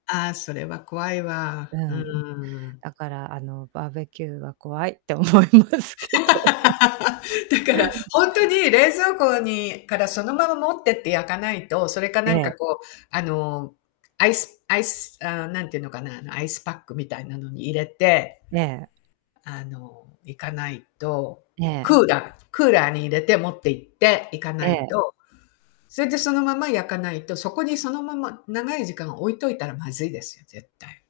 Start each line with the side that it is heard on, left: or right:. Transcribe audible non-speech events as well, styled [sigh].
left: ああ、それは怖いわ。
right: う
left: う
right: ん、
left: ん。
right: だからあのバーベキューは怖いって思います
left: [laughs]
right: けど。
left: だか
right: うん。
left: ら、本当に冷蔵庫にからそのまま持ってって焼かないと、それか
right: え
left: なん
right: え。
left: かこうあの、アイス-アイス、あ、何て言うのかな、アイスパックみたいなのに入れて、
right: ええ。
left: あの、いかないと、
right: え
left: ク
right: え。
left: ーラー、クーラーに入れて持っていっていか
right: え
left: ない
right: え。
left: と。それでそのまま焼かないと、そこにそのまま長い時間置いといたらまずいですよ、絶対。